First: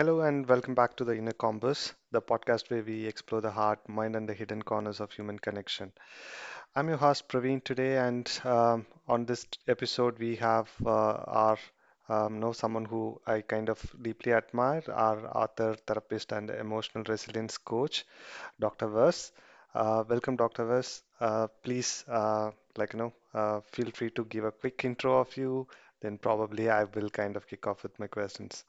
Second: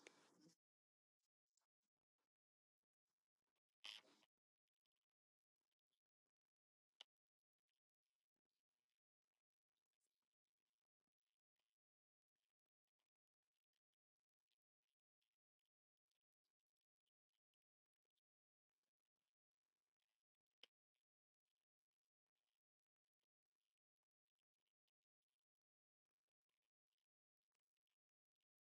Hello and welcome back to the Inner Compass, the podcast where we explore the heart, mind, and the hidden corners of human connection. I'm your host Praveen today, and on this episode we have our know someone who I kind of deeply admire, our author, therapist, and emotional resilience coach, Dr. Vers. Welcome, Dr. Vers. Please, feel free to give a quick intro of you. Then probably I will kind of kick off with my questions.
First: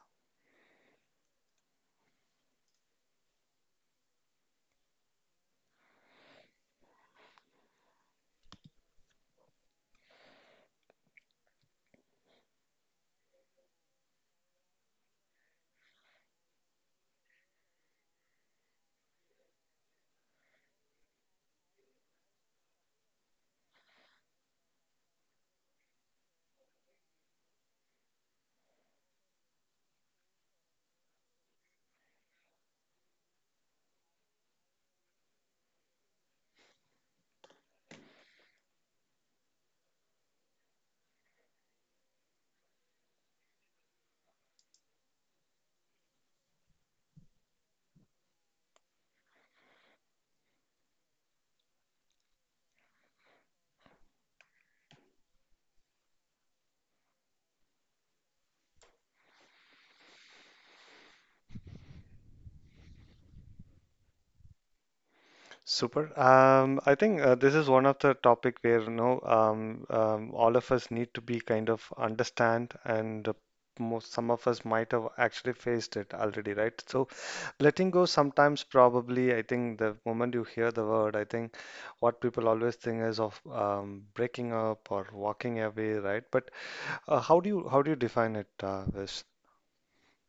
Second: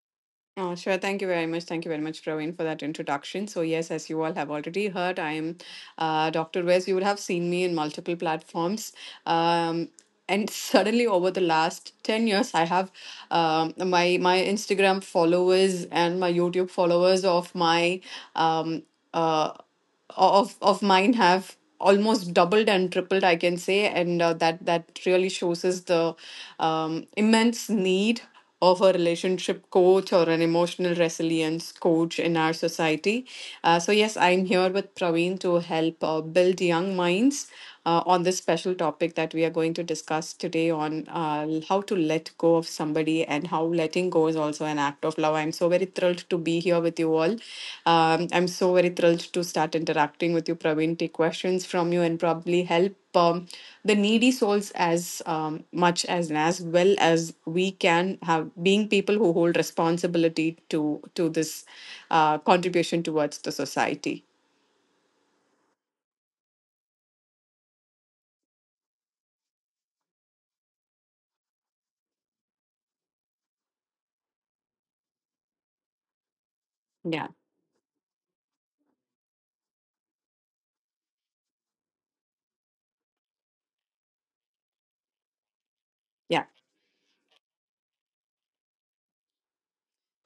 Oh, sure. Thank you very much. Thank you very much, Praveen, for that introduction. So, yes, as you all have already heard, I am Dr. Wes. You would have seen me in multiple platforms. Um, and suddenly, over the last 10 years, I have my Instagram followers and my YouTube followers of my um, uh, of mine have almost doubled and tripled, I can say. And that really shows us the immense need of a relationship coach or an emotional resilience coach in our society. So yes, I'm here with Praveen to help build young minds on this special topic that we are going to discuss today, on how to let go of somebody and how letting go is also an act of love. I'm so very thrilled to be here with you all. I'm so very thrilled to start interacting with you, Praveen, take questions from you, and probably help the needy souls as much as and as well as we can, have being people who hold responsibility to this contribution towards the society. Super. I think this is one of the topic where all of us need to be kind of understand, and most some of us might have actually faced it already, right? So Yeah, letting go sometimes probably I think the moment you hear the word, I think what people always think is of breaking up or walking away, right? yeah. But how do you define it, Vish?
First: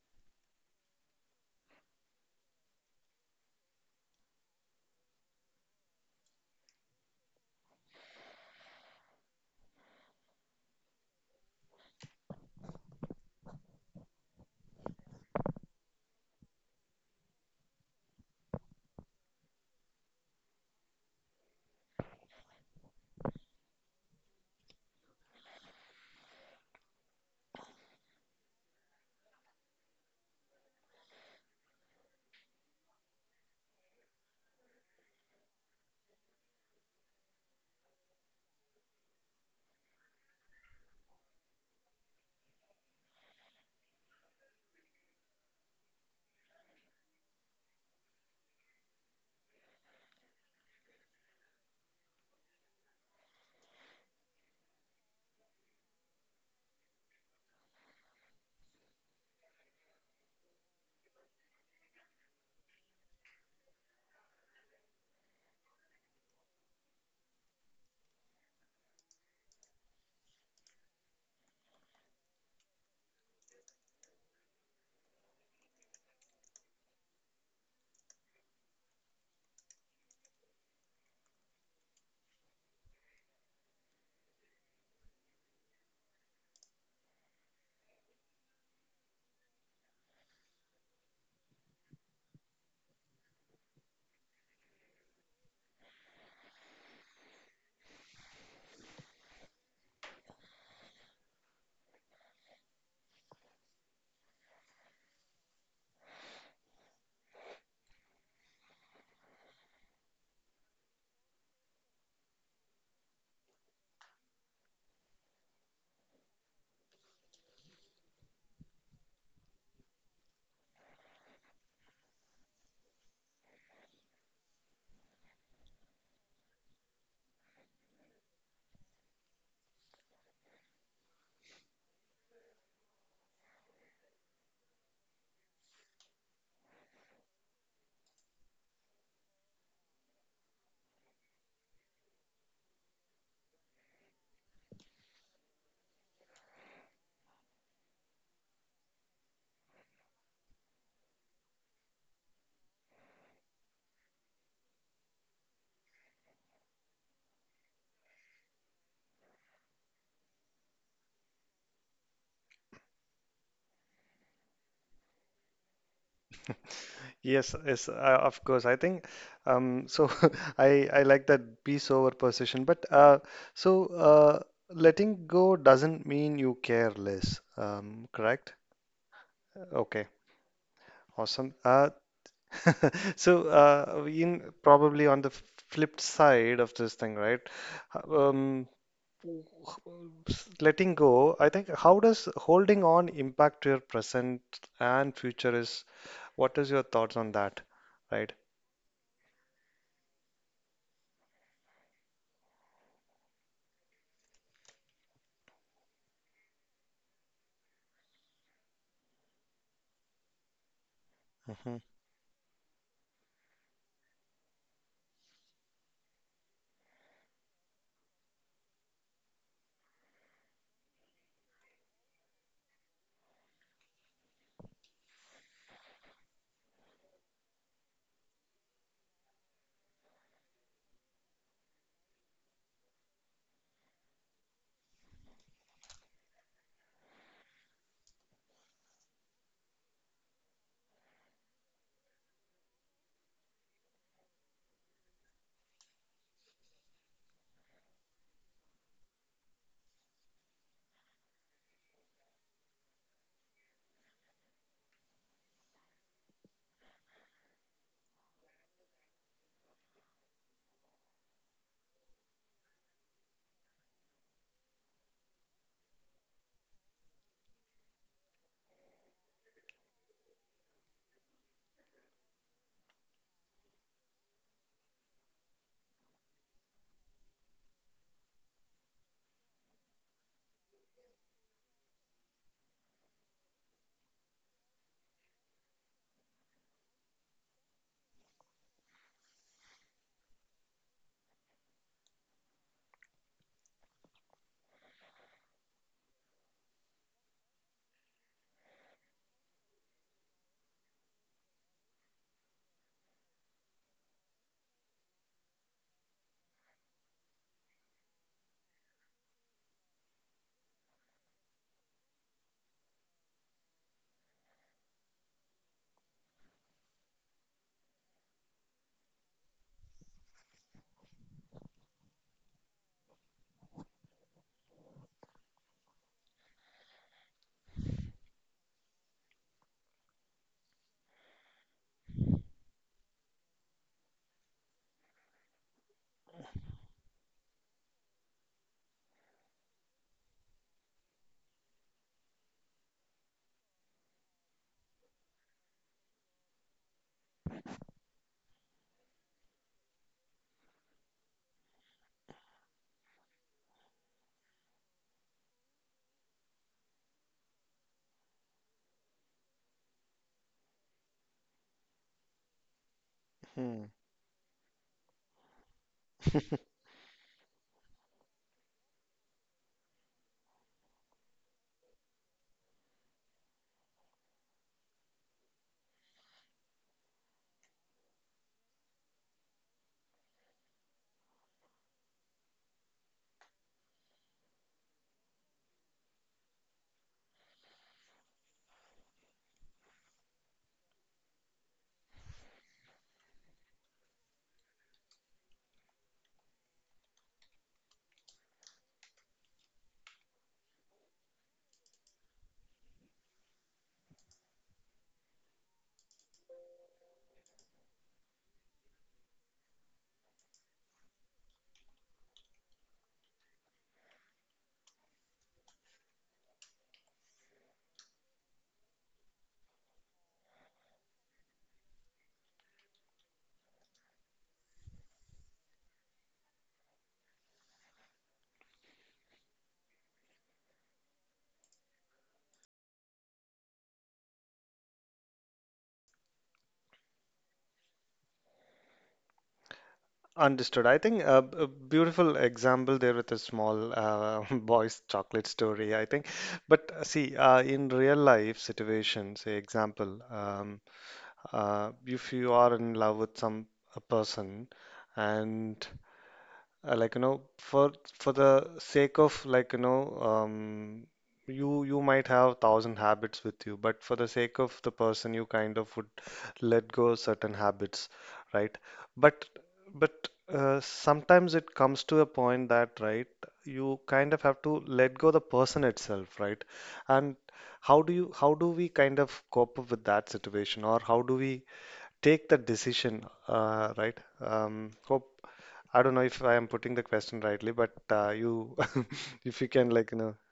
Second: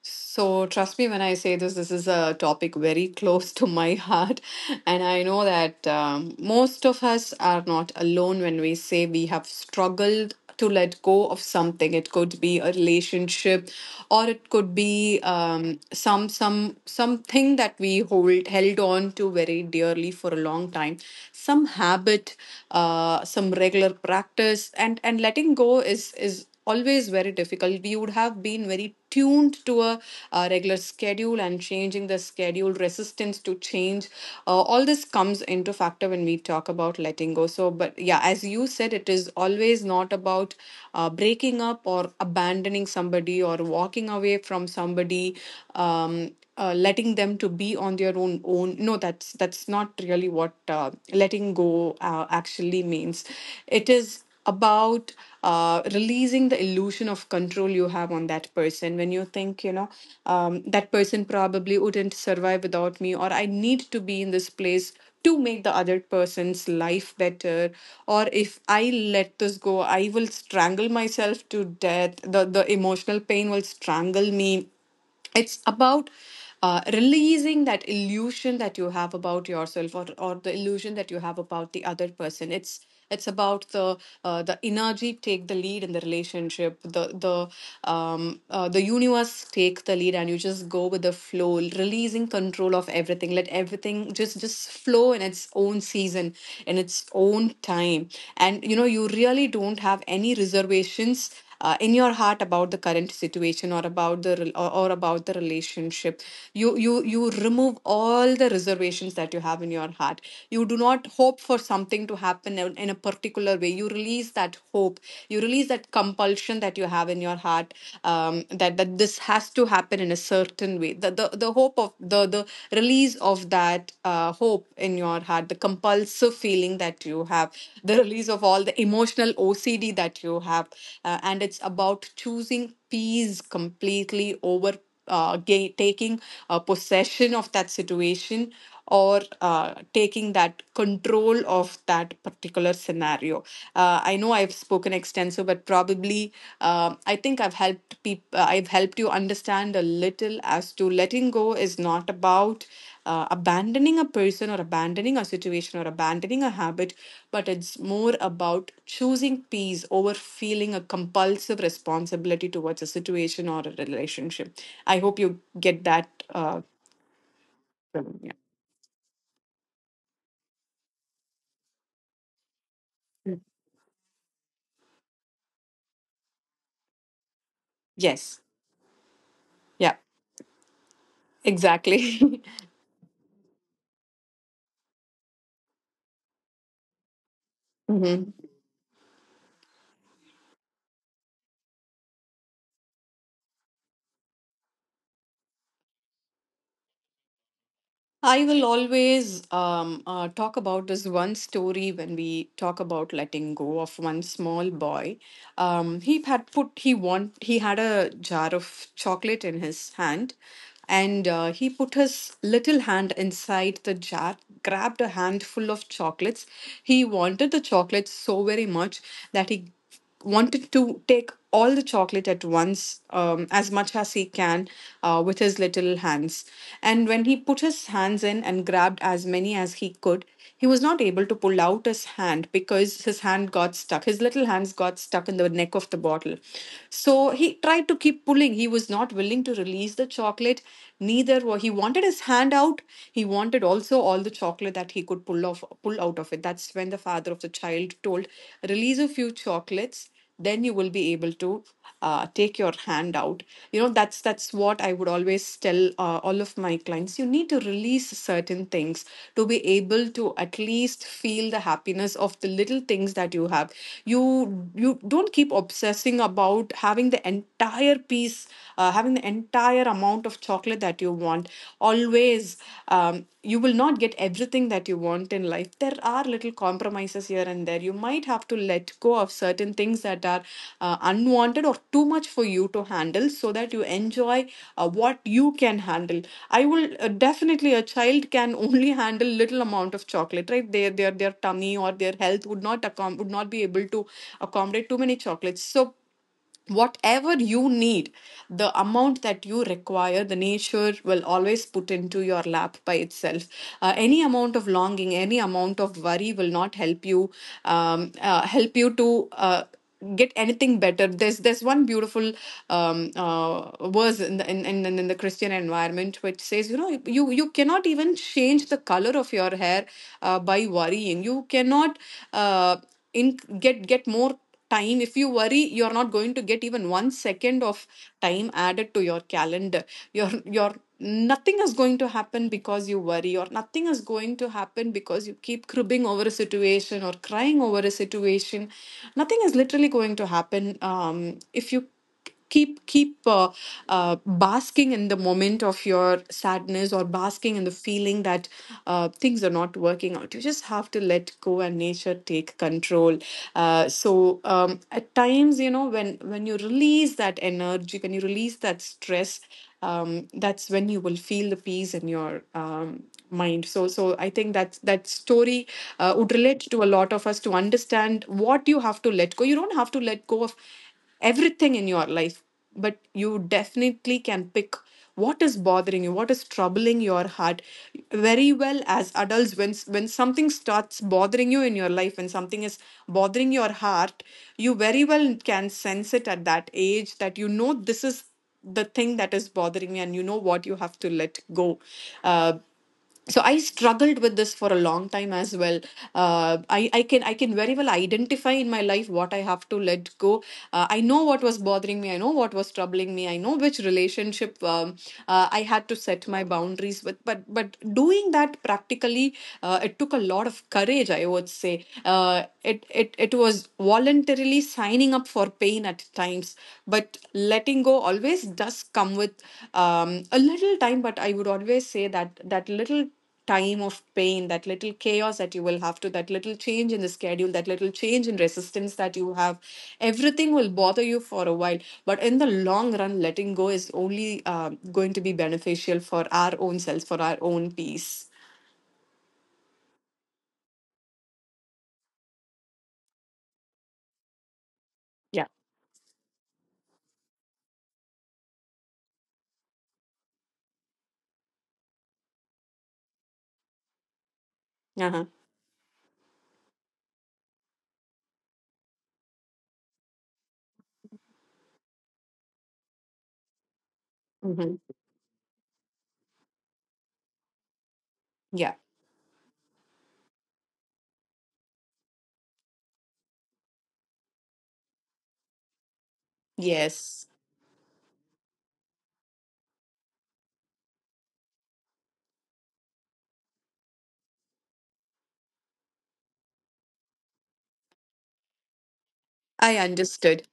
So, trust me when I say this, this is a topic very close to my heart. And I know that most of us are not alone when we say we have struggled to let go of something. It could be a relationship, or it could be something that we hold held on to very dearly for a long time. Some habit, some regular practice. And letting go is always very difficult. We would have been very tuned to a regular schedule, and changing the schedule, resistance to change, all this comes into factor when we talk about letting go. So but yeah, as you said, it is always not about breaking up or abandoning somebody or walking away from somebody, um, letting them to be on their own. No, that's not really what letting go actually means. It is about releasing the illusion of control you have on that person, when you think, you know, that person probably wouldn't survive without me, or I need to be in this place to make the other person's life better, or if I let this go, I will strangle myself to death, the emotional pain will strangle me. It's about releasing that illusion that you have about yourself, or the illusion that you have about the other person. It's about the energy take the lead in the relationship, the the universe take the lead, and you just go with the flow, releasing control of everything, let everything just flow in its own season, in its own time. And you know, you really don't have any reservations in your heart about the current situation, or about the or about the relationship. You remove all the reservations that you have in your heart. You do not hope for something to happen in a particular way. You release that hope, you release that compulsion that you have in your heart, that this has to happen in a certain way. The the hope of the release of that hope in your heart, the compulsive feeling that you have, the release of all the emotional OCD that you have. And it's about choosing peace completely over taking possession of that situation, or taking that control of that particular scenario. I know I've spoken extensive, but probably I think I've helped people. I've helped you understand a little as to letting go is not about abandoning a person, or abandoning a situation, or abandoning a habit, but it's more about choosing peace over feeling a compulsive responsibility towards a situation or a relationship. I hope you get that. Yes, yes, Yeah. of course. I think um, so. I like that peace over precision, but Mm. so uh, letting go doesn't mean you care less, Yes. correct? Yeah, Okay, awesome. Exactly. so in probably on the flipped side of this thing, right? Uh, Mhm. Um, letting go. I think how does holding on impact your present and future? Is what is your thoughts on that, right? I will always talk about this one story when we talk about letting go, of one small boy. He had put he want he had a jar of chocolate in his hand, and he Hmm. put his little hand inside the jar, grabbed a handful of chocolates. He wanted the chocolates so very much that he wanted to take all the chocolate at once, as much as he can, with his little hands. And when he put his hands in and grabbed as many as he could, he was not able to pull out his hand because his hand got stuck. His little hands got stuck in the neck of the bottle. So he tried to keep pulling. He was not willing to release the chocolate. Neither were he wanted his hand out. He wanted also all the chocolate that he could pull out of it. That's when the father of the child told, "Release a few chocolates, then you will be able to take your hand out." You know, that's what I would always tell all of my clients. You need to release certain things to be able to at least feel the happiness of the little things that you have. You you don't keep obsessing, thinking about having the entire piece, having the entire amount of chocolate that you want. Always, um, you will not get everything that you want in life. There are little compromises here and there. You might have to let go of certain things that are unwanted or too much for you to handle, so that you enjoy what you can handle. I will, definitely, a child can only handle little amount of chocolate, right? Their tummy or their health would not accom- would not be able to accommodate too many chocolates. So whatever you need, the amount that you require, the nature will always put into your lap by itself. Any amount of longing, any amount of worry will not help you, help you to get anything better. There's one beautiful um uh, verse in the in the Christian environment, which says, you know, you cannot even change the color of your hair by worrying. You cannot uh in get more time. If you worry, you're not going to get even one second of time added to your calendar. Your your Nothing is going to happen because you worry, or nothing is going to happen because you keep cribbing over a situation, or crying over a situation. Nothing is literally going to happen, if you keep keep basking in the moment of your sadness, or basking in the feeling that things are not working out. You just have to let go and nature take control. Um, at times, you know, when you release that energy, when you release that stress, that's when you will feel the peace in your mind. Hmm. I think that that story would relate to a lot of us, to understand what you have to let go. You don't have to let go of everything in your life, but you definitely can pick what is bothering you, what is troubling your heart. Very well as adults, when something starts bothering you in your life, when something is bothering your heart, you very well can sense it at that age, that you know this is the thing that is bothering me, and you know what you have to let go. uh, so I struggled with this for a long time as well. I can, very well identify in my life what I have to let go. I know what was bothering me, I know what was troubling me, I know which relationship, I had to set my boundaries with. But doing that practically, it took a lot of courage, I would say. It was voluntarily signing up for pain at times. But letting go always does come with um, a little time. But I would always say that that little time of pain, that little chaos that you will have to, that little change in the schedule, that little change in resistance that you have, everything will bother you for a while, but in the long run, letting go is only uh, going to be beneficial for our own selves, for our own peace. Understood. I think a beautiful example there with a small boy's chocolate story, I think. But see, in real life situation, say example, if you are in love with some a person Yeah, uh-huh. and uh, like you know for for the sake of um, you you might have thousand habits with you, but for the sake Hmm. of the person you kind of would let go certain habits, Yeah. right? But sometimes it comes to a point that, right, you kind of have to let go the person itself, right? Yes. And how do you how do we kind of cope up with that situation, or how do we take the decision, right? Hope I don't know if I am putting the question rightly, but you, if you I can, like, you know, understood.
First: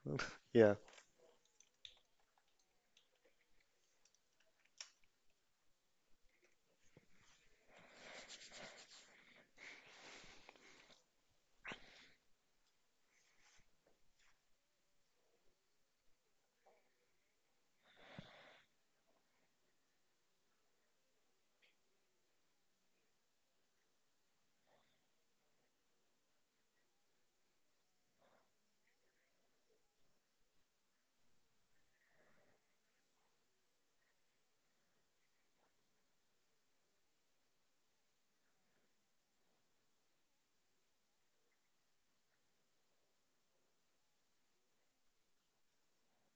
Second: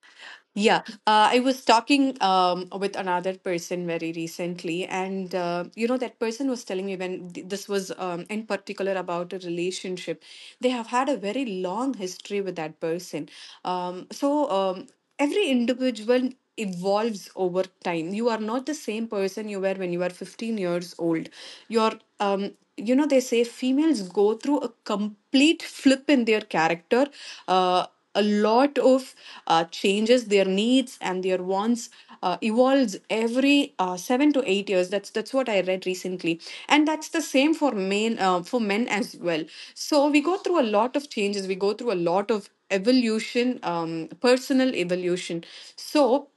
yeah. Yeah, I was talking with another person very recently, and you know, that person was telling me when this was in particular about a relationship. They have had a very long history with that person. Um, so, um, every individual evolves over time. You are not the same person you were when you were 15 years old. You're, they say females go through a complete flip in their character. Uh, a lot of changes their needs and their wants evolves every 7 to 8 years. That's what I read recently, and that's the same for men, for men as well. So we go through a lot of changes, we go through a lot of evolution, personal evolution. So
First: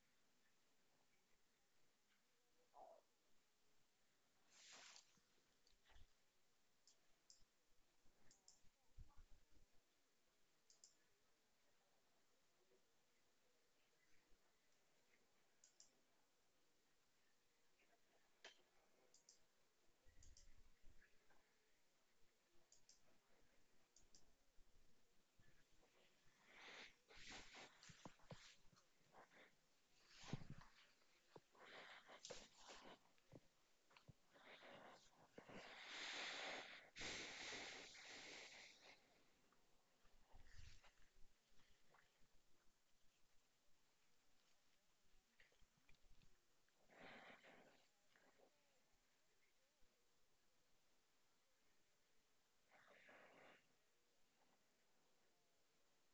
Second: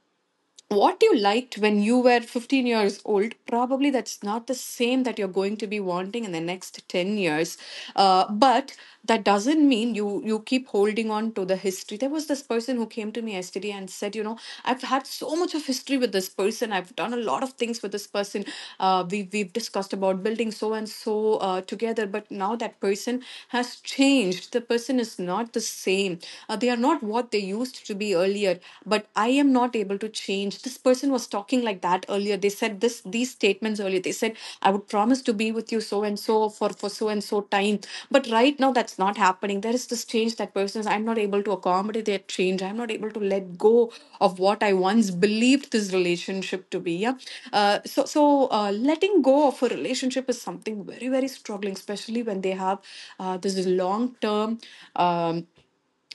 what you liked when you were 15 years old, probably that's not the same that you're going to be wanting in the next 10 years. But that doesn't mean you keep holding on to the history. There was this person who came to me yesterday and said, you know, I've had so much of history with this person, I've done a lot of things with this person. We've discussed about building so and so together, but now that person has changed. The person is not the same. They are not what they used to be earlier, but I am not able to change. This person was talking like that earlier. They said this, these statements earlier. They said, I would promise to be with you so and so for so and so time. But right now that's not happening. There is this change. That person is, I'm not able to accommodate their change. I'm not able to let go of what I once believed this relationship to be. Yeah. So letting go of a relationship is something very, very struggling, especially when they have this long term um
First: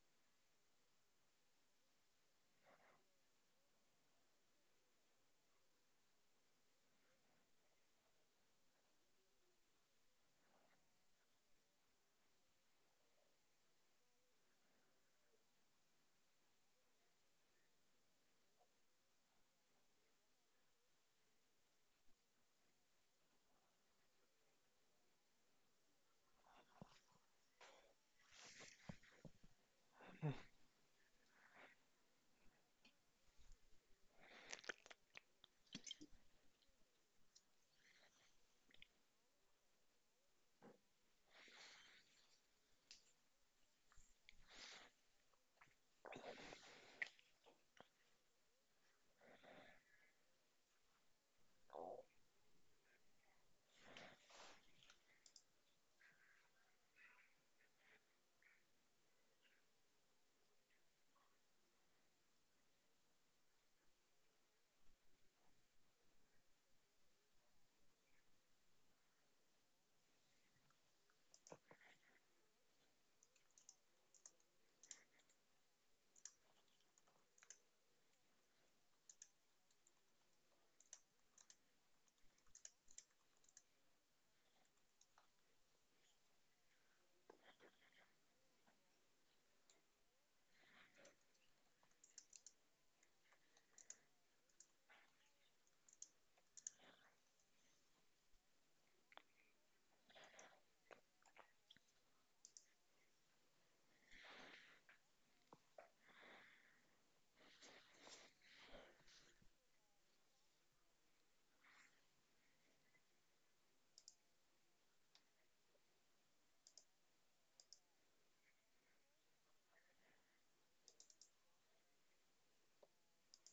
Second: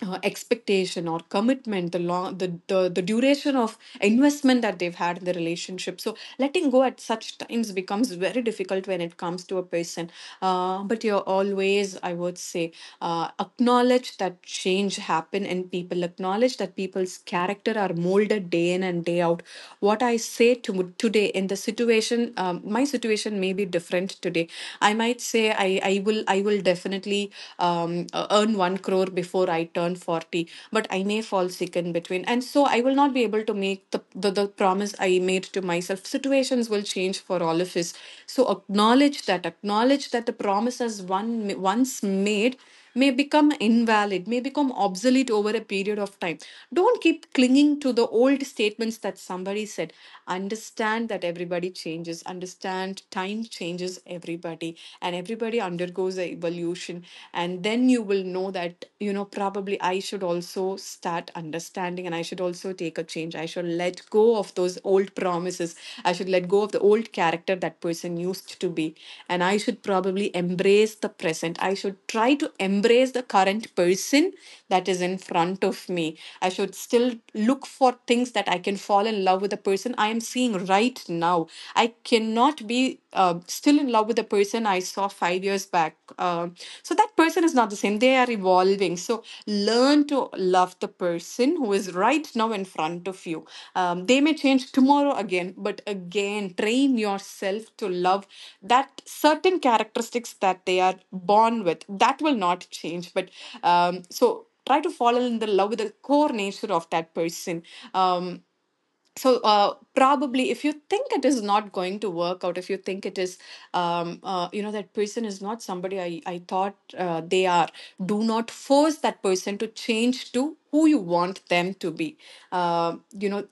expectation or commitment. The long the duration of investment that they've had in the relationship, so letting go at such times becomes very difficult when it comes to a person. But you're always, I would say, acknowledge that change happen and people acknowledge that people's character are molded day in and day out. What I say to today in the situation, my situation may be different today. I might say, I will definitely, definitely earn 1 crore before I turn 40, but I may fall sick in between. And so I will not be able to make the promise I made to myself. Situations will change for all of us. So acknowledge that the promises one once made may become invalid, may become obsolete over a period of time. Don't keep clinging to the old statements that somebody said. Understand that everybody changes, understand time changes everybody, and everybody undergoes a evolution. And then you will know that, you know, probably I should also start understanding and I should also take a change. I should let go of those old promises. I should let go of the old character that person used to be. And I should probably embrace the present. I should try to embrace the current person that is in front of me. I should still look for things that I can fall in love with, the person I am seeing right now. I cannot be still in love with the person I saw 5 years back. So that person is not the same. They are evolving. So learn to love the person who is right now in front of you. They may change tomorrow again, but again, train yourself to love that certain characteristics that they are born with. That will not change. But try to fall in the love with the core nature of that person. Um, Probably if you think it is not going to work out, if you think it is you know, that person is not somebody I thought they are, do not force that person to change to who you want them to be. You know,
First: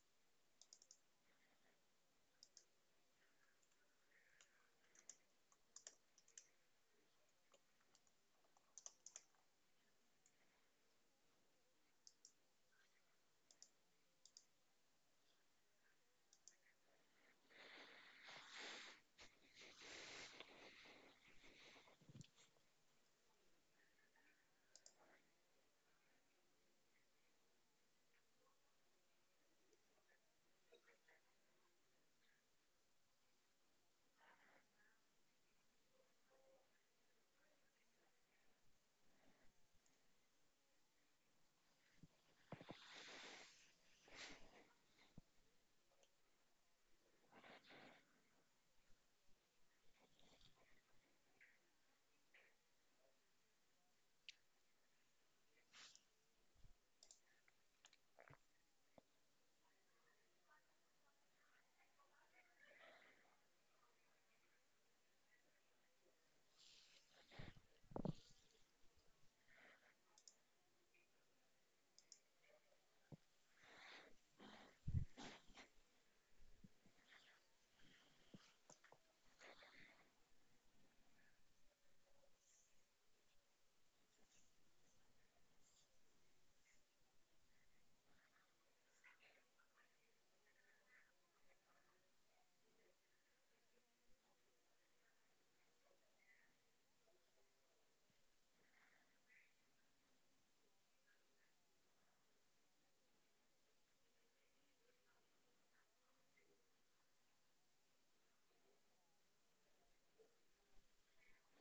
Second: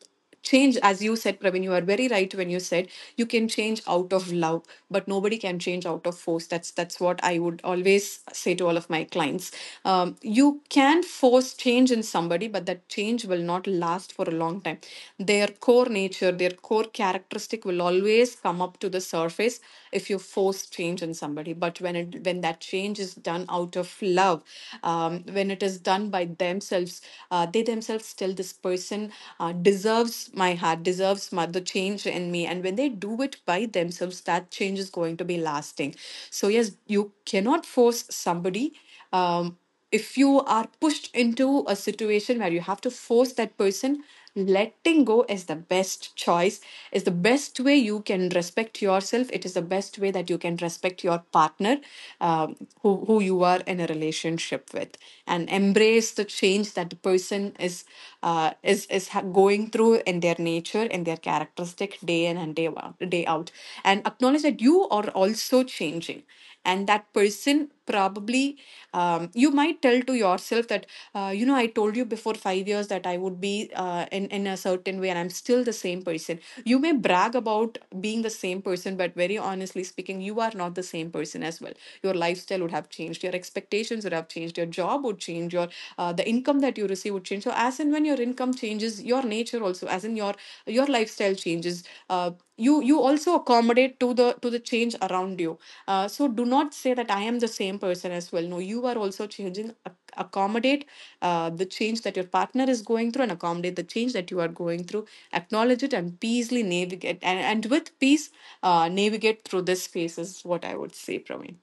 change, as you said, Pravin, you are very right when you said you can change out of love, but nobody can change out of force. That's what I would always say to all of my clients. You can force change in somebody, but that change will not last for a long time. Their core nature, their core characteristic will always come up to the surface if you force change in somebody. But when it when that change is done out of love, when it is done by themselves, they themselves tell, this person deserves my heart, deserves the change in me. And when they do it by themselves, that change is going to be lasting. So yes, you cannot force somebody. Um, if you are pushed into a situation where you have to force that person, letting go is the best choice, is the best way you can respect yourself. It is the best way that you can respect your partner, um, who you are in a relationship with, and embrace the change that the person is, going through in their nature and their characteristic day in and day out, day out. And acknowledge that you are also changing, and that person probably, you might tell to yourself that, you know, I told you before 5 years that I would be, in a certain way, and I'm still the same person. You may brag about being the same person, but very honestly speaking, you are not the same person as well. Your lifestyle would have changed, your expectations would have changed, your job would change, your the income that you receive would change. So as and when your income changes, your nature also, as in your lifestyle changes. Uh, you you also accommodate to the change around you. So do not say that I am the same person as well. No, you are also changing. Accommodate the change that your partner is going through, and accommodate the change that you are going through. Acknowledge it and peacefully navigate, and with peace, navigate through this phase, is what I would say, Praveen.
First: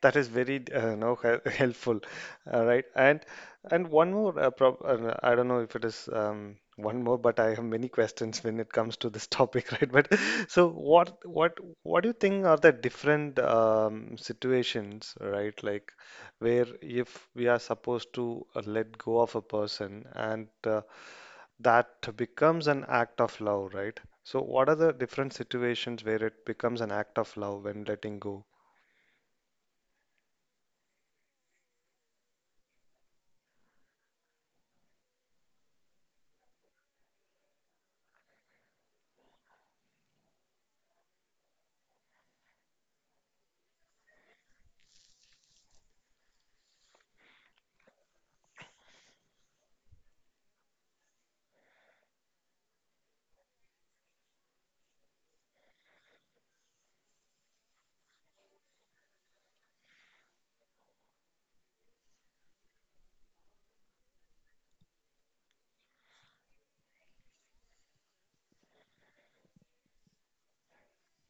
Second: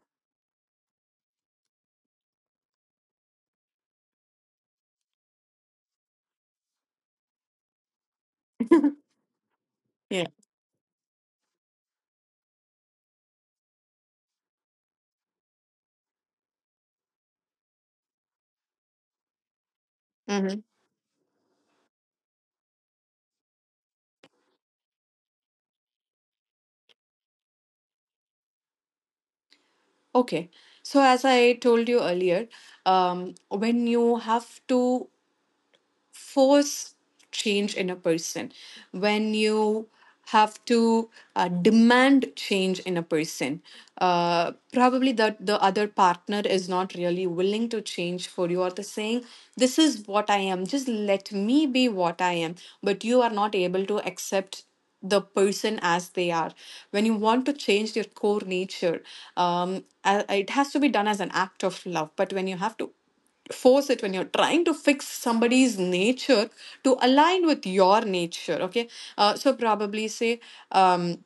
That is very no hel- helpful, all right. And one more, prob I don't know if it is one more, but I have many questions when it comes to this topic, right? But Yeah. so what do you think are the different situations, right? Like where if we are supposed to let go of a person, and Mm-hmm. That becomes an act of love, right? So what are the different situations where it becomes an act of love when letting go? Okay. So as I told you earlier, um, when you have to force change in a person, when you have to demand change in a person, probably that the other partner is not really willing to change for you, or the saying, this is what I am, just let me be what I am, but you are not able to accept the person as they are. When you want to change your core nature, it has to be done as an act of love, but when you have to force it, when you're trying to fix somebody's nature to align with your nature. Okay. So probably say, um,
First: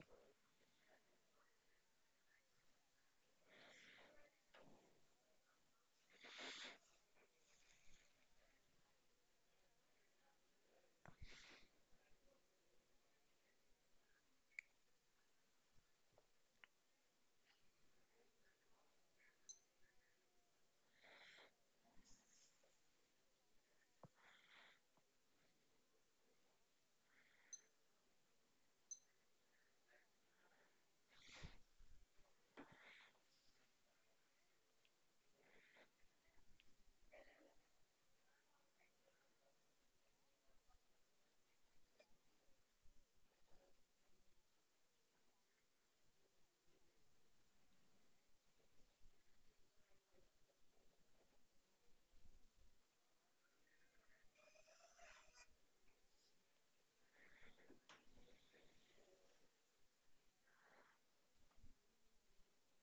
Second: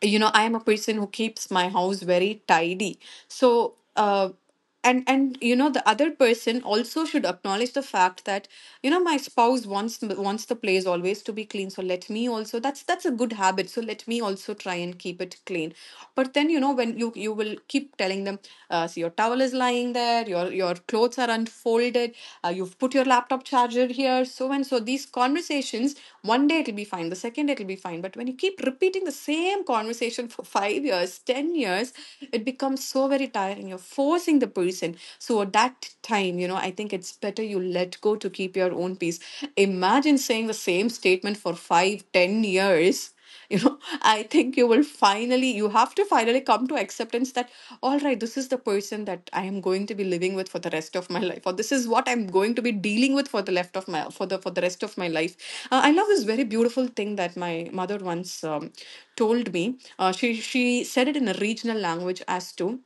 you know, I am a person who keeps my house very tidy. So uh, and and you know, the other person also should acknowledge the fact that, you know, my spouse wants the place always to be clean, so let me also, that's a good habit, so let me also try and keep it clean. But then, you know, when you will keep telling them, see, your towel is lying there, your clothes are unfolded, you've put your laptop charger here, so and so. These conversations, one day it'll be fine, the second day it'll be fine. But when you keep repeating the same conversation for 5 years, 10 years, it becomes so very tiring. You're forcing the person. So at that time, you know, I think it's better you let go to keep your own peace. Imagine saying the same statement for five, 10 years, you know. I think you will finally, you have to finally come to acceptance that, all right, this is the person that I am going to be living with for the rest of my life, or this is what I'm going to be dealing with for the left of my, for the, for the rest of my life. I love this very beautiful thing that my mother once, told me. She said it in a regional language, as to,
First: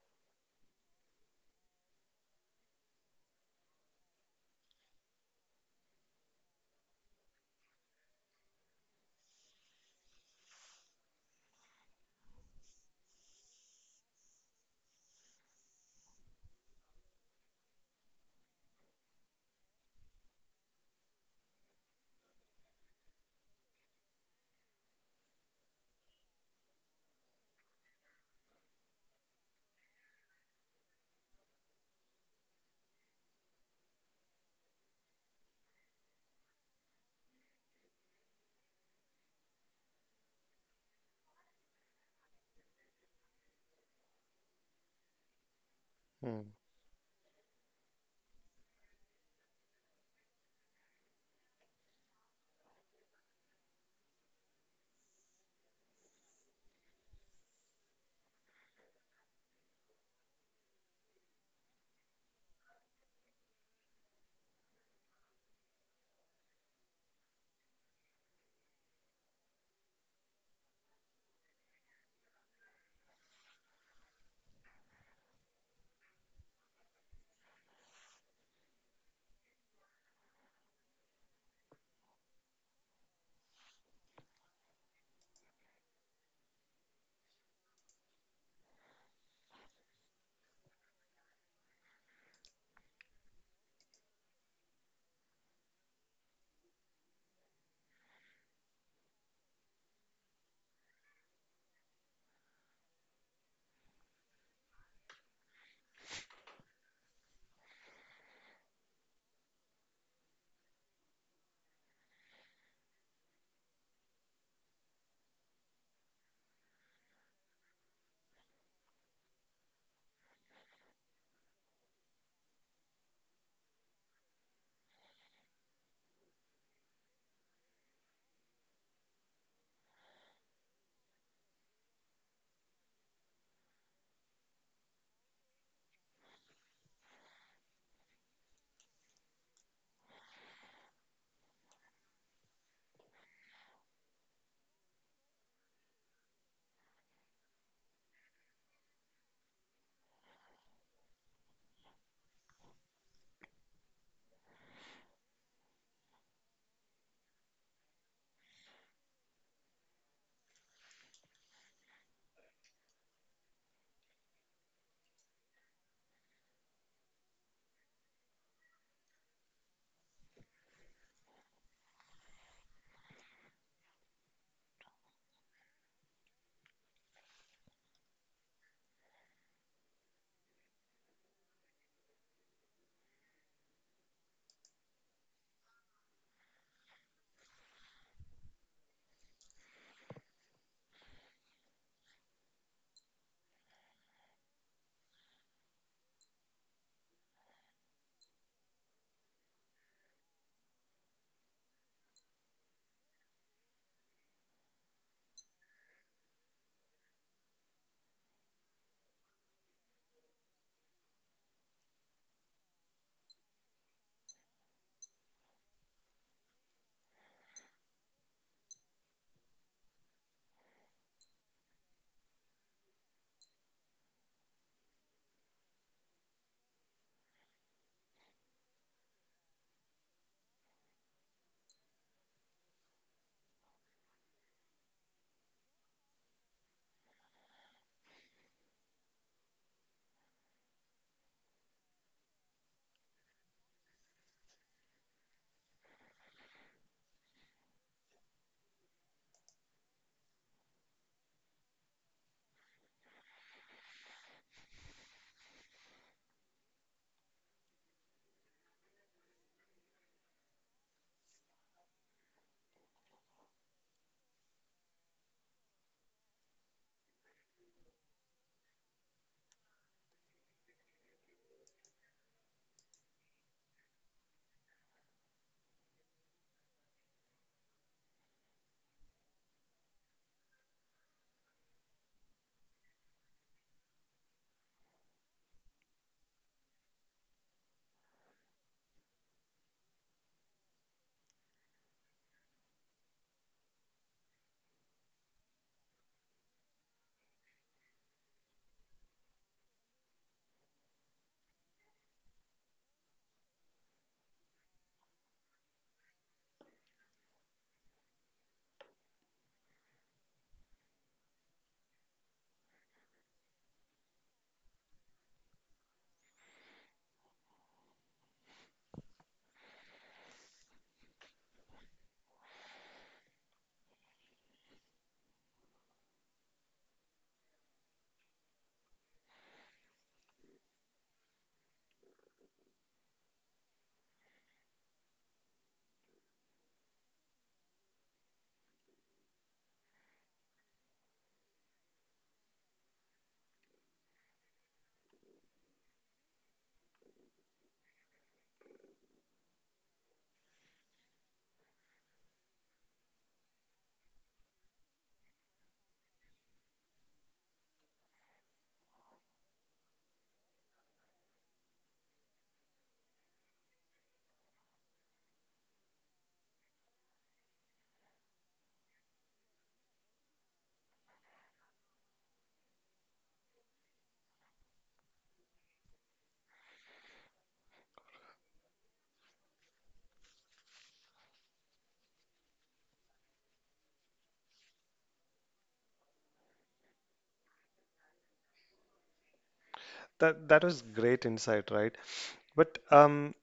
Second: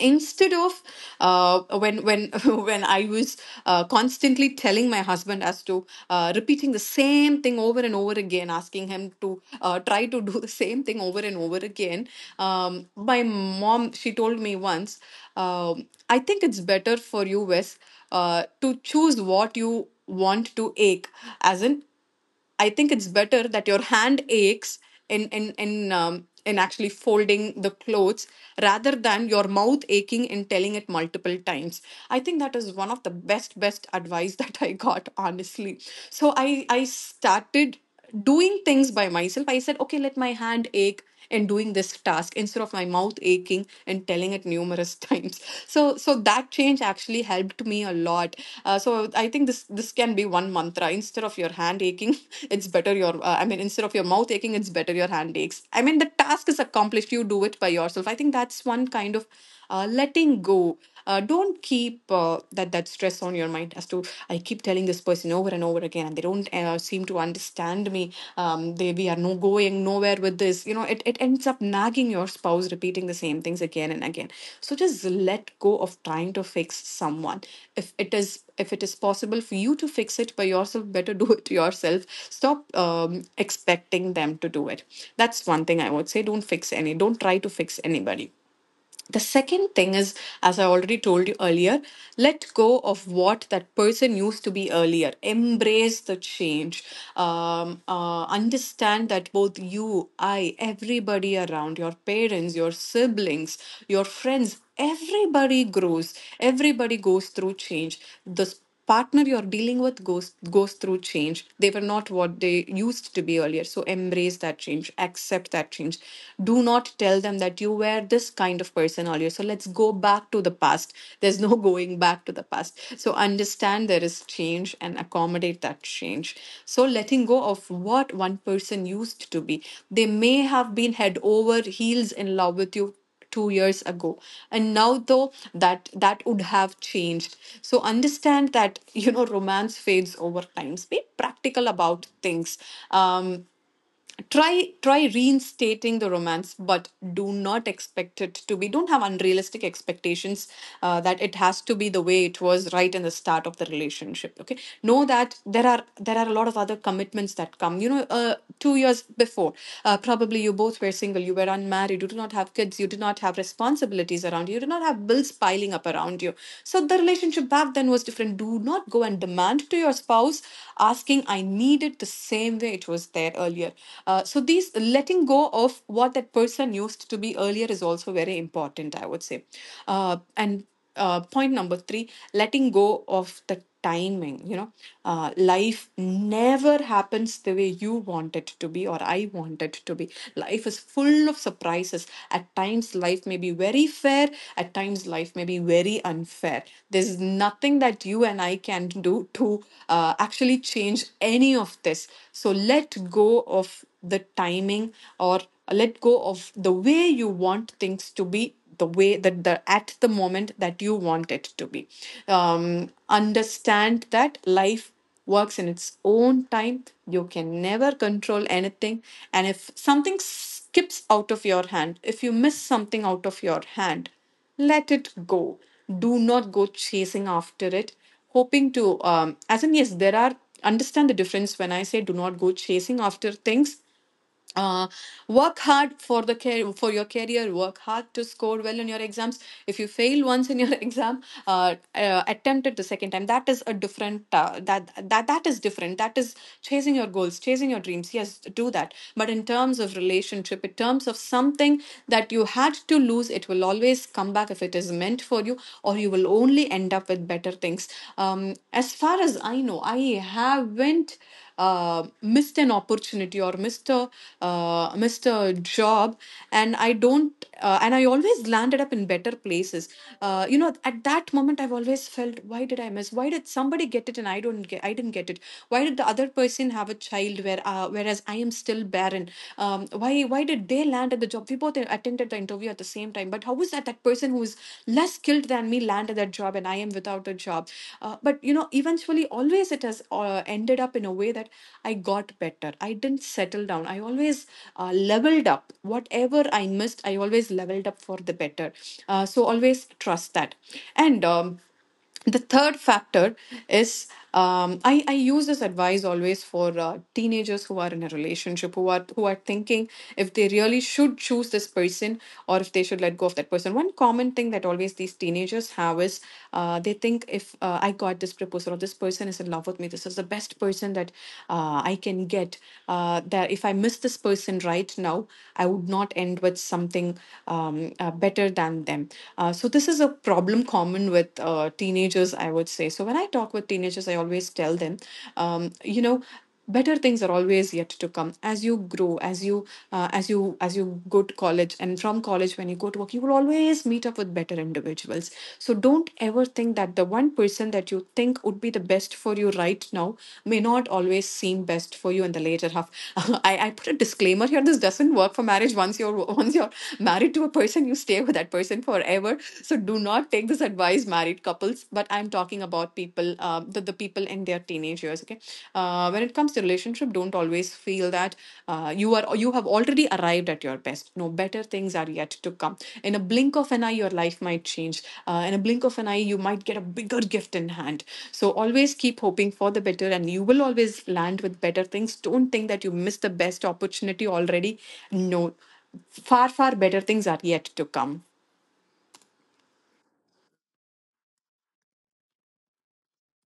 instead of, when when I was constantly telling my husband as to, repeating the same thing over and over again, asking him to try to do the same thing over and over again, my mom, she told me once, I think it's better for you, Wes, to choose what you want to ache. As in, I think it's better that your hand aches in actually folding the clothes, rather than your mouth aching and telling it multiple times. I think that is one of the best advice that I got, honestly. So I started doing things by myself. I said, okay, let my hand ache in doing this task instead of my mouth aching and telling it numerous times. So that Hmm. change actually helped me a lot. So I think this can be one mantra. Instead of your hand aching it's better your instead of your mouth aching, it's better your hand aches. I mean, the task is accomplished, you do it by yourself. I think that's one kind of letting go. Don't keep that stress on your mind as to, I keep telling this person over and over again and they don't seem to understand me. They, we are no going nowhere with this, you know, it ends up nagging your spouse, repeating the same things again and again. So just let go of trying to fix someone. If it is, if it is possible for you to fix it by yourself, better do it yourself. Stop expecting them to do it. That's one thing I would say, don't fix any, don't try to fix anybody. The second thing is, as I already told you earlier, let go of what that person used to be earlier. Embrace the change. Understand that both you, I, everybody around, your parents, your siblings, your friends, everybody grows. Everybody goes through change. The partner you're dealing with goes through change. They were not what they used to be earlier, so embrace that change, accept that change. Do not tell them that you were this kind of person earlier, so let's go back to the past. There's no going back to the past, so understand there is change and accommodate that change. So letting go of what one person used to be, they may have been head over heels in love with you 2 years ago. And now, though, that would have changed. So understand that, you know, romance fades over time, be practical about things. um, try reinstating the romance, but do not expect it to be, don't have unrealistic expectations that it has to be the way it was right in the start of the relationship, okay? Know that there are a lot of other commitments that come, you know, 2 years before probably you both were single, you were unmarried, you did not have kids, you did not have responsibilities around you, you did not have bills piling up around you. So the relationship back then was different. Do not go and demand to your spouse, asking, I need it the same way it was there earlier. So these letting go of what that person used to be earlier is also very important, I would say. And point number three, letting go of the timing. You know, life never happens the way you want it to be or I want it to be. Life is full of surprises. At times, life may be very fair. At times, life may be very unfair. There's nothing that you and I can do to actually change any of this. So let go of the timing, or let go of the way you want things to be, the way that the at the moment that you want it to be. Understand that life works in its own time, you can never control anything. And if something skips out of your hand, if you miss something out of your hand, let it go. Do not go chasing after it, hoping to as in, yes, there are, understand the difference when I say do not go chasing after things. uh, Work hard for the care, for your career, work hard to score well in your exams. If you fail once in your exam, attempt it the second time. That is a different that is different. That is chasing your goals, chasing your dreams. Yes, do that. But in terms of relationship, in terms of something that you had to lose, it will always come back if it is meant for you, or you will only end up with better things. As far as I know, I haven't missed an opportunity or missed a missed a job, and I don't and I always landed up in better places. You know, at that moment, I've always felt, why did I miss? Why did somebody get it and I don't get? I didn't get it. Why did the other person have a child where whereas I am still barren? Why did they land at the job? We both attended the interview at the same time, but how was that person who is less skilled than me landed that job and I am? I am without a job. But you know, eventually, always it has ended up in a way that I got better. I didn't settle down. I always leveled up. Whatever I missed, I always leveled up for the better. So always trust that. And the third factor is I use this advice always for teenagers who are in a relationship, who are thinking if they really should choose this person, or if they should let go of that person. One common thing that always these teenagers have is they think if I got this proposal or this person is in love with me, this is the best person that I can get. That if I miss this person right now, I would not end with something better than them. So this is a problem in common with teenagers, I would say. So when I talk with teenagers, I always tell them, you know, better things are always yet to come. As you grow, as you as you go to college, and from college when you go to work, you will always meet up with better individuals. So don't ever think that the one person that you think would be the best for you right now may not always seem best for you in the later half. I put a disclaimer here, this doesn't work for marriage. Once you're, once you're married to a person, you stay with that person forever. So do not take this advice, married couples. But I'm talking about people, the people in their teenage years, okay? When it comes to relationship, don't always feel that you are, you have already arrived at your best. No, better things are yet to come. In a blink of an eye your life might change. In a blink of an eye you might get a bigger gift in hand. So always keep hoping for the better and you will always land with better things. Don't think that you missed the best opportunity already. No, far far better things are yet to come. That that was great insight, right? But um,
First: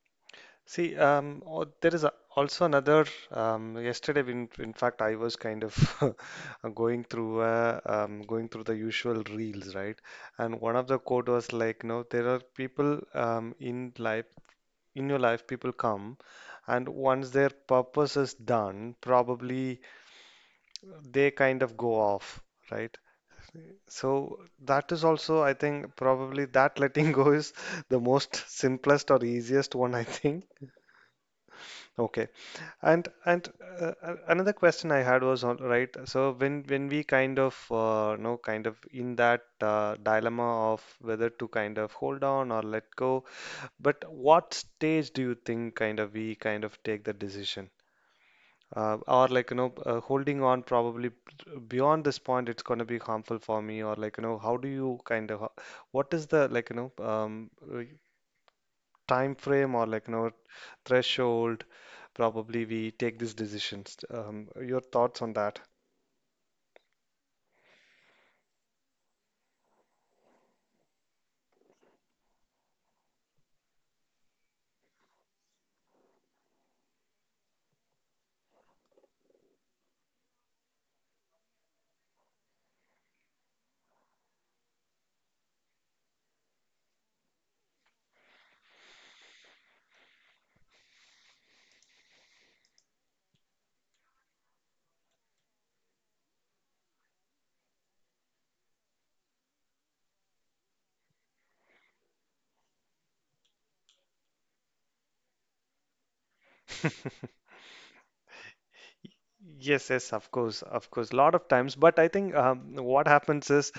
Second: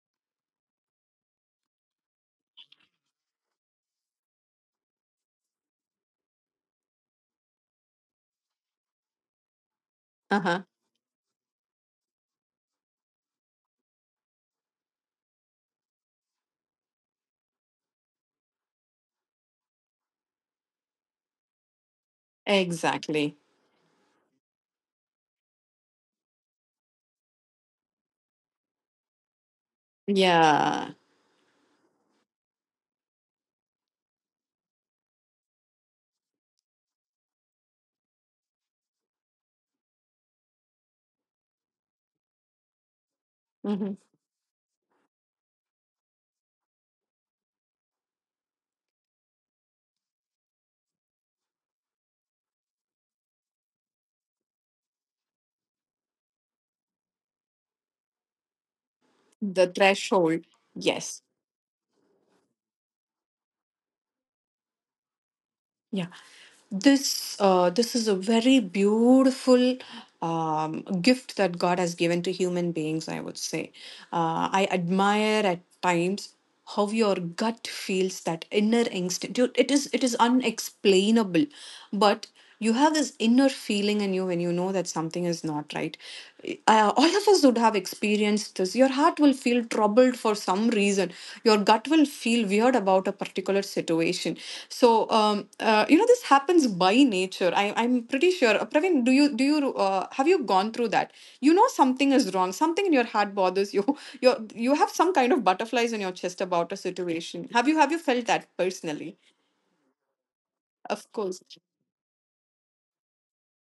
see, um, oh, there is a, also another. Yesterday, in fact, I was kind of going through the usual reels, right? Uh And huh. one of the quote was like, no, there are people in life, in your life, people come, and once their purpose is done, probably they kind of go off, right? Exactly. So that is also, I think, probably that letting go is the most simplest or easiest one, I think. Yeah. Okay. And another question I had was, all right, so when we kind of kind of in that dilemma of whether to kind of hold on or let go, Mhm. but what stage do you think kind of we kind of take the decision? Or holding on probably beyond this point it's going to be harmful for me, or how do you kind of, what is the uh, time The frame, or threshold. Yes. threshold probably we take these decisions, your thoughts on that. Yeah. This this is a very beautiful gift that God has given to human beings, I would say. I admire at times how your gut feels, that inner instinct. Dude, it is unexplainable, but you have this inner feeling in you when you know that something is not right? All of us would have experienced this. Your heart will feel troubled for some reason. Your gut will feel weird about a particular situation. So, you know, this happens by nature. I'm pretty sure. Praveen, do you have you gone through that? You know something is wrong. Something in your heart bothers you. You have some kind of butterflies in your chest about a situation. Have you felt that personally? Yes, yes, of Of course, lot course. of times. But I think what happens is,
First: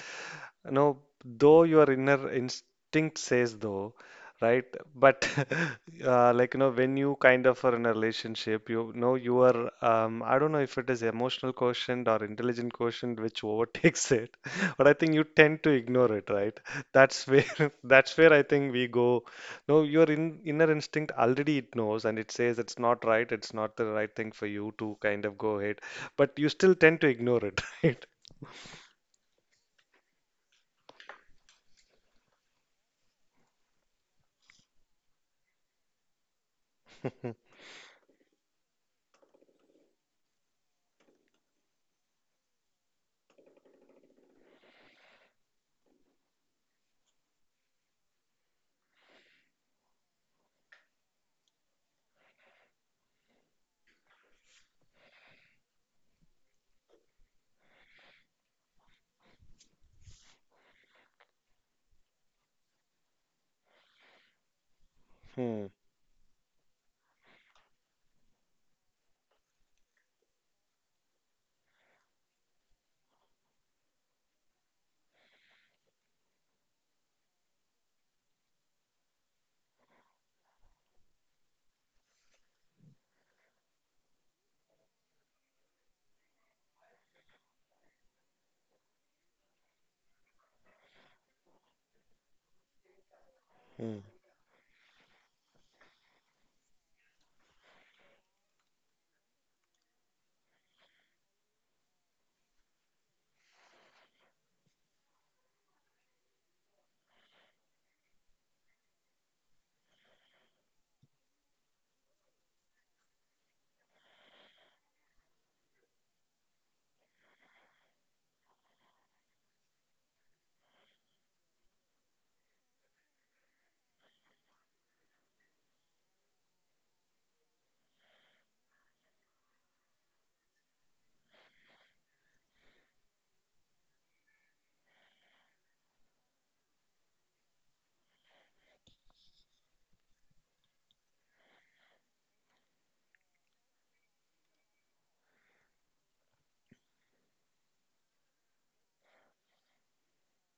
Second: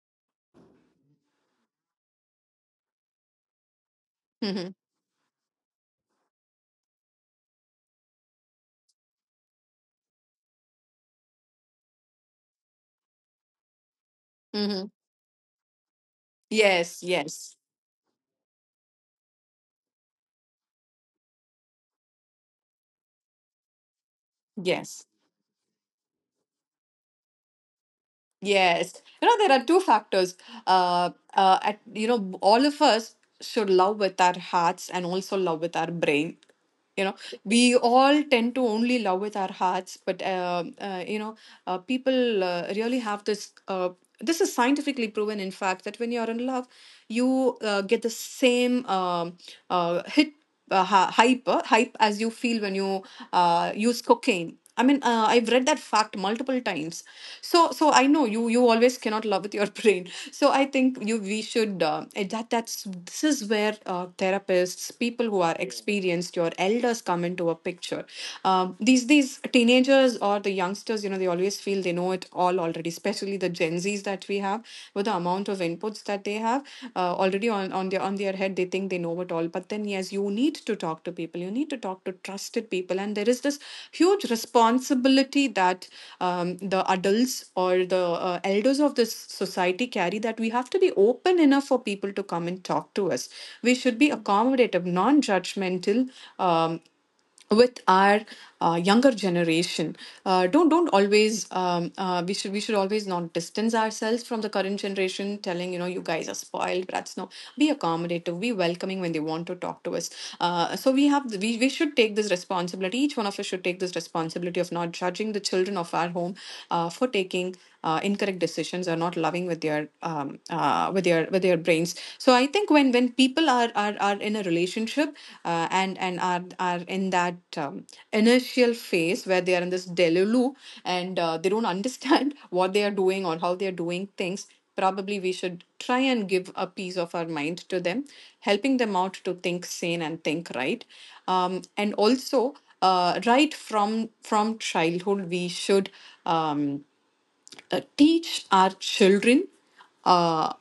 you know, though your inner instinct says though, right? Mm-hmm. But when you kind of are in a relationship, you know, you are. I don't know if it is emotional quotient or intelligent quotient which overtakes it, Mm-hmm. but I think you tend to ignore it, right? Yes. That's Yes. where that's where I think we go, no, your inner instinct already it knows and it says it's not right, it's not the right thing for you to Yes. kind of go ahead, but you still tend to ignore it, right? Yes. You know, there are two factors. You know, all of us should love with our hearts and also love with our brain. You know, Hmm. we all tend to only love with our hearts, but you know, people really have this. This is scientifically proven, in fact, that when you're in love, you get the same hit hype as you feel when you use cocaine. I mean, I've read that fact multiple times. So I know you, you always cannot love with your brain. So I think you we should eh, that that's this is where therapists, people who are Hmm. experienced, your elders come into a picture. These teenagers or the youngsters, you know, they always feel they know it all already. Especially the Gen Zs that we have, with the amount of inputs that they have already on their head, they think they know it all. But then yes, you need to talk to people, you need to talk to trusted people. And there is this huge responsibility that the adults or the elders of this society carry, that we have to be open enough for people to come and talk to us. We should Hmm. be accommodative, non-judgmental um, with our younger generation. Don't always we should always not distance ourselves from the current generation, telling, you know, you guys are spoiled brats. No, be accommodative, be welcoming when they want to talk to us. So we have, we should take this responsibility. Each one of us should take this responsibility of not judging the children of our home for taking incorrect decisions or not loving with their with their with their brains. So I think when people are in a relationship and are in that initial phase where they are in this delulu and they don't understand what they are doing or how they are doing things, probably we should try and give a piece of our mind to them, helping them out to think sane and think right. And also right from childhood, we should um, teach our children uh,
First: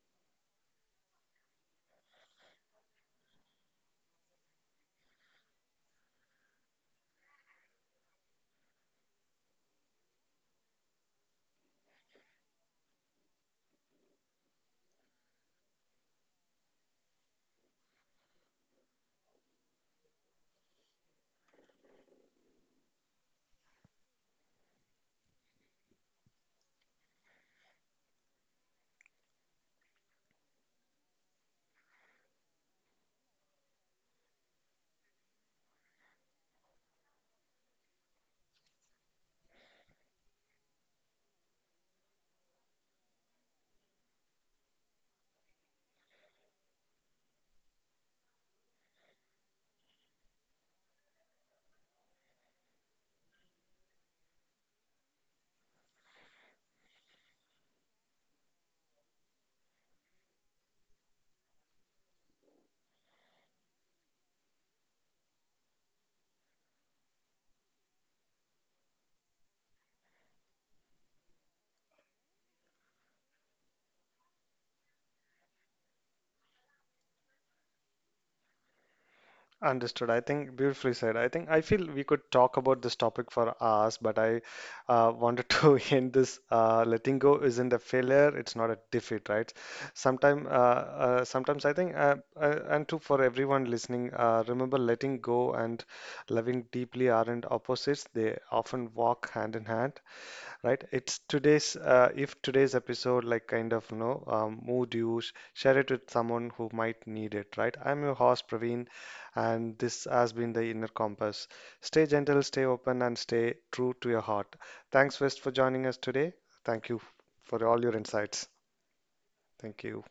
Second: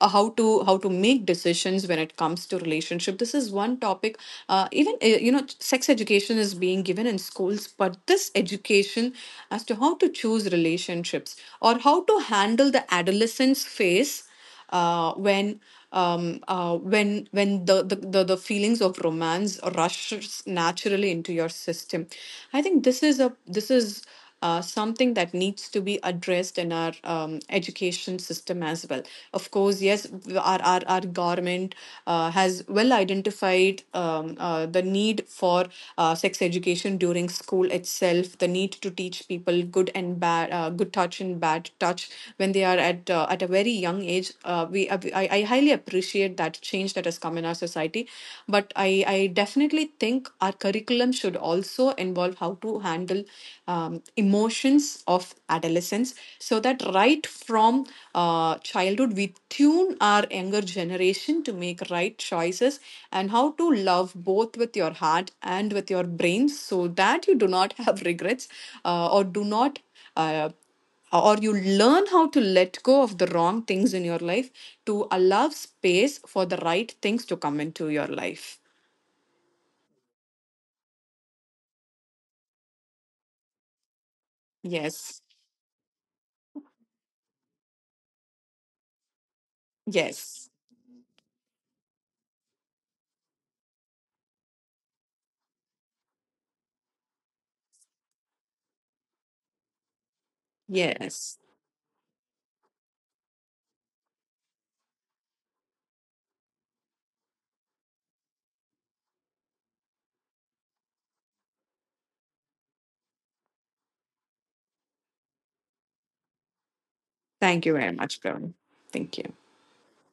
how to make decisions when it comes to relationship. This is one topic even you know, sex education is being given in schools, but this education as to how to choose relationships, or how to handle the adolescence phase when when the, the feelings of romance rushes naturally into your system. I think this is a this is something that needs to be addressed in our education system as well. Of course, yes, our government has well identified the need for sex education during school itself, the need to teach people good and bad, good touch and bad touch when they are at a very young age. We I highly appreciate that change that has come in our society, but I definitely think our curriculum should also involve how to handle emotions of adolescence, so that right from childhood we tune our younger generation to make right choices, and how to love both with your heart and with your brain, so that you do not have regrets or do not uh, or you learn how to let go of the wrong things in your life to allow space for the right things to come into your life. Understood. I think beautifully said. I think I feel we could talk about this topic for hours, but I Yes, wanted to end this. Letting go isn't a failure; it's not a defeat, right? yes, Sometimes I think, and to for everyone listening, remember letting go and loving deeply aren't opposites. They often walk hand in hand. Right. It's yes. today's, if today's episode, like, kind of, you know, moved you, share it with someone who might need it, right? I'm your host, Praveen, and this has been The Inner Compass. Stay gentle, stay open, and stay true to your heart. Thanks, West, for joining us today. Thank you for Thank you all very your much, insights. Pravin. Thank you. Thank you.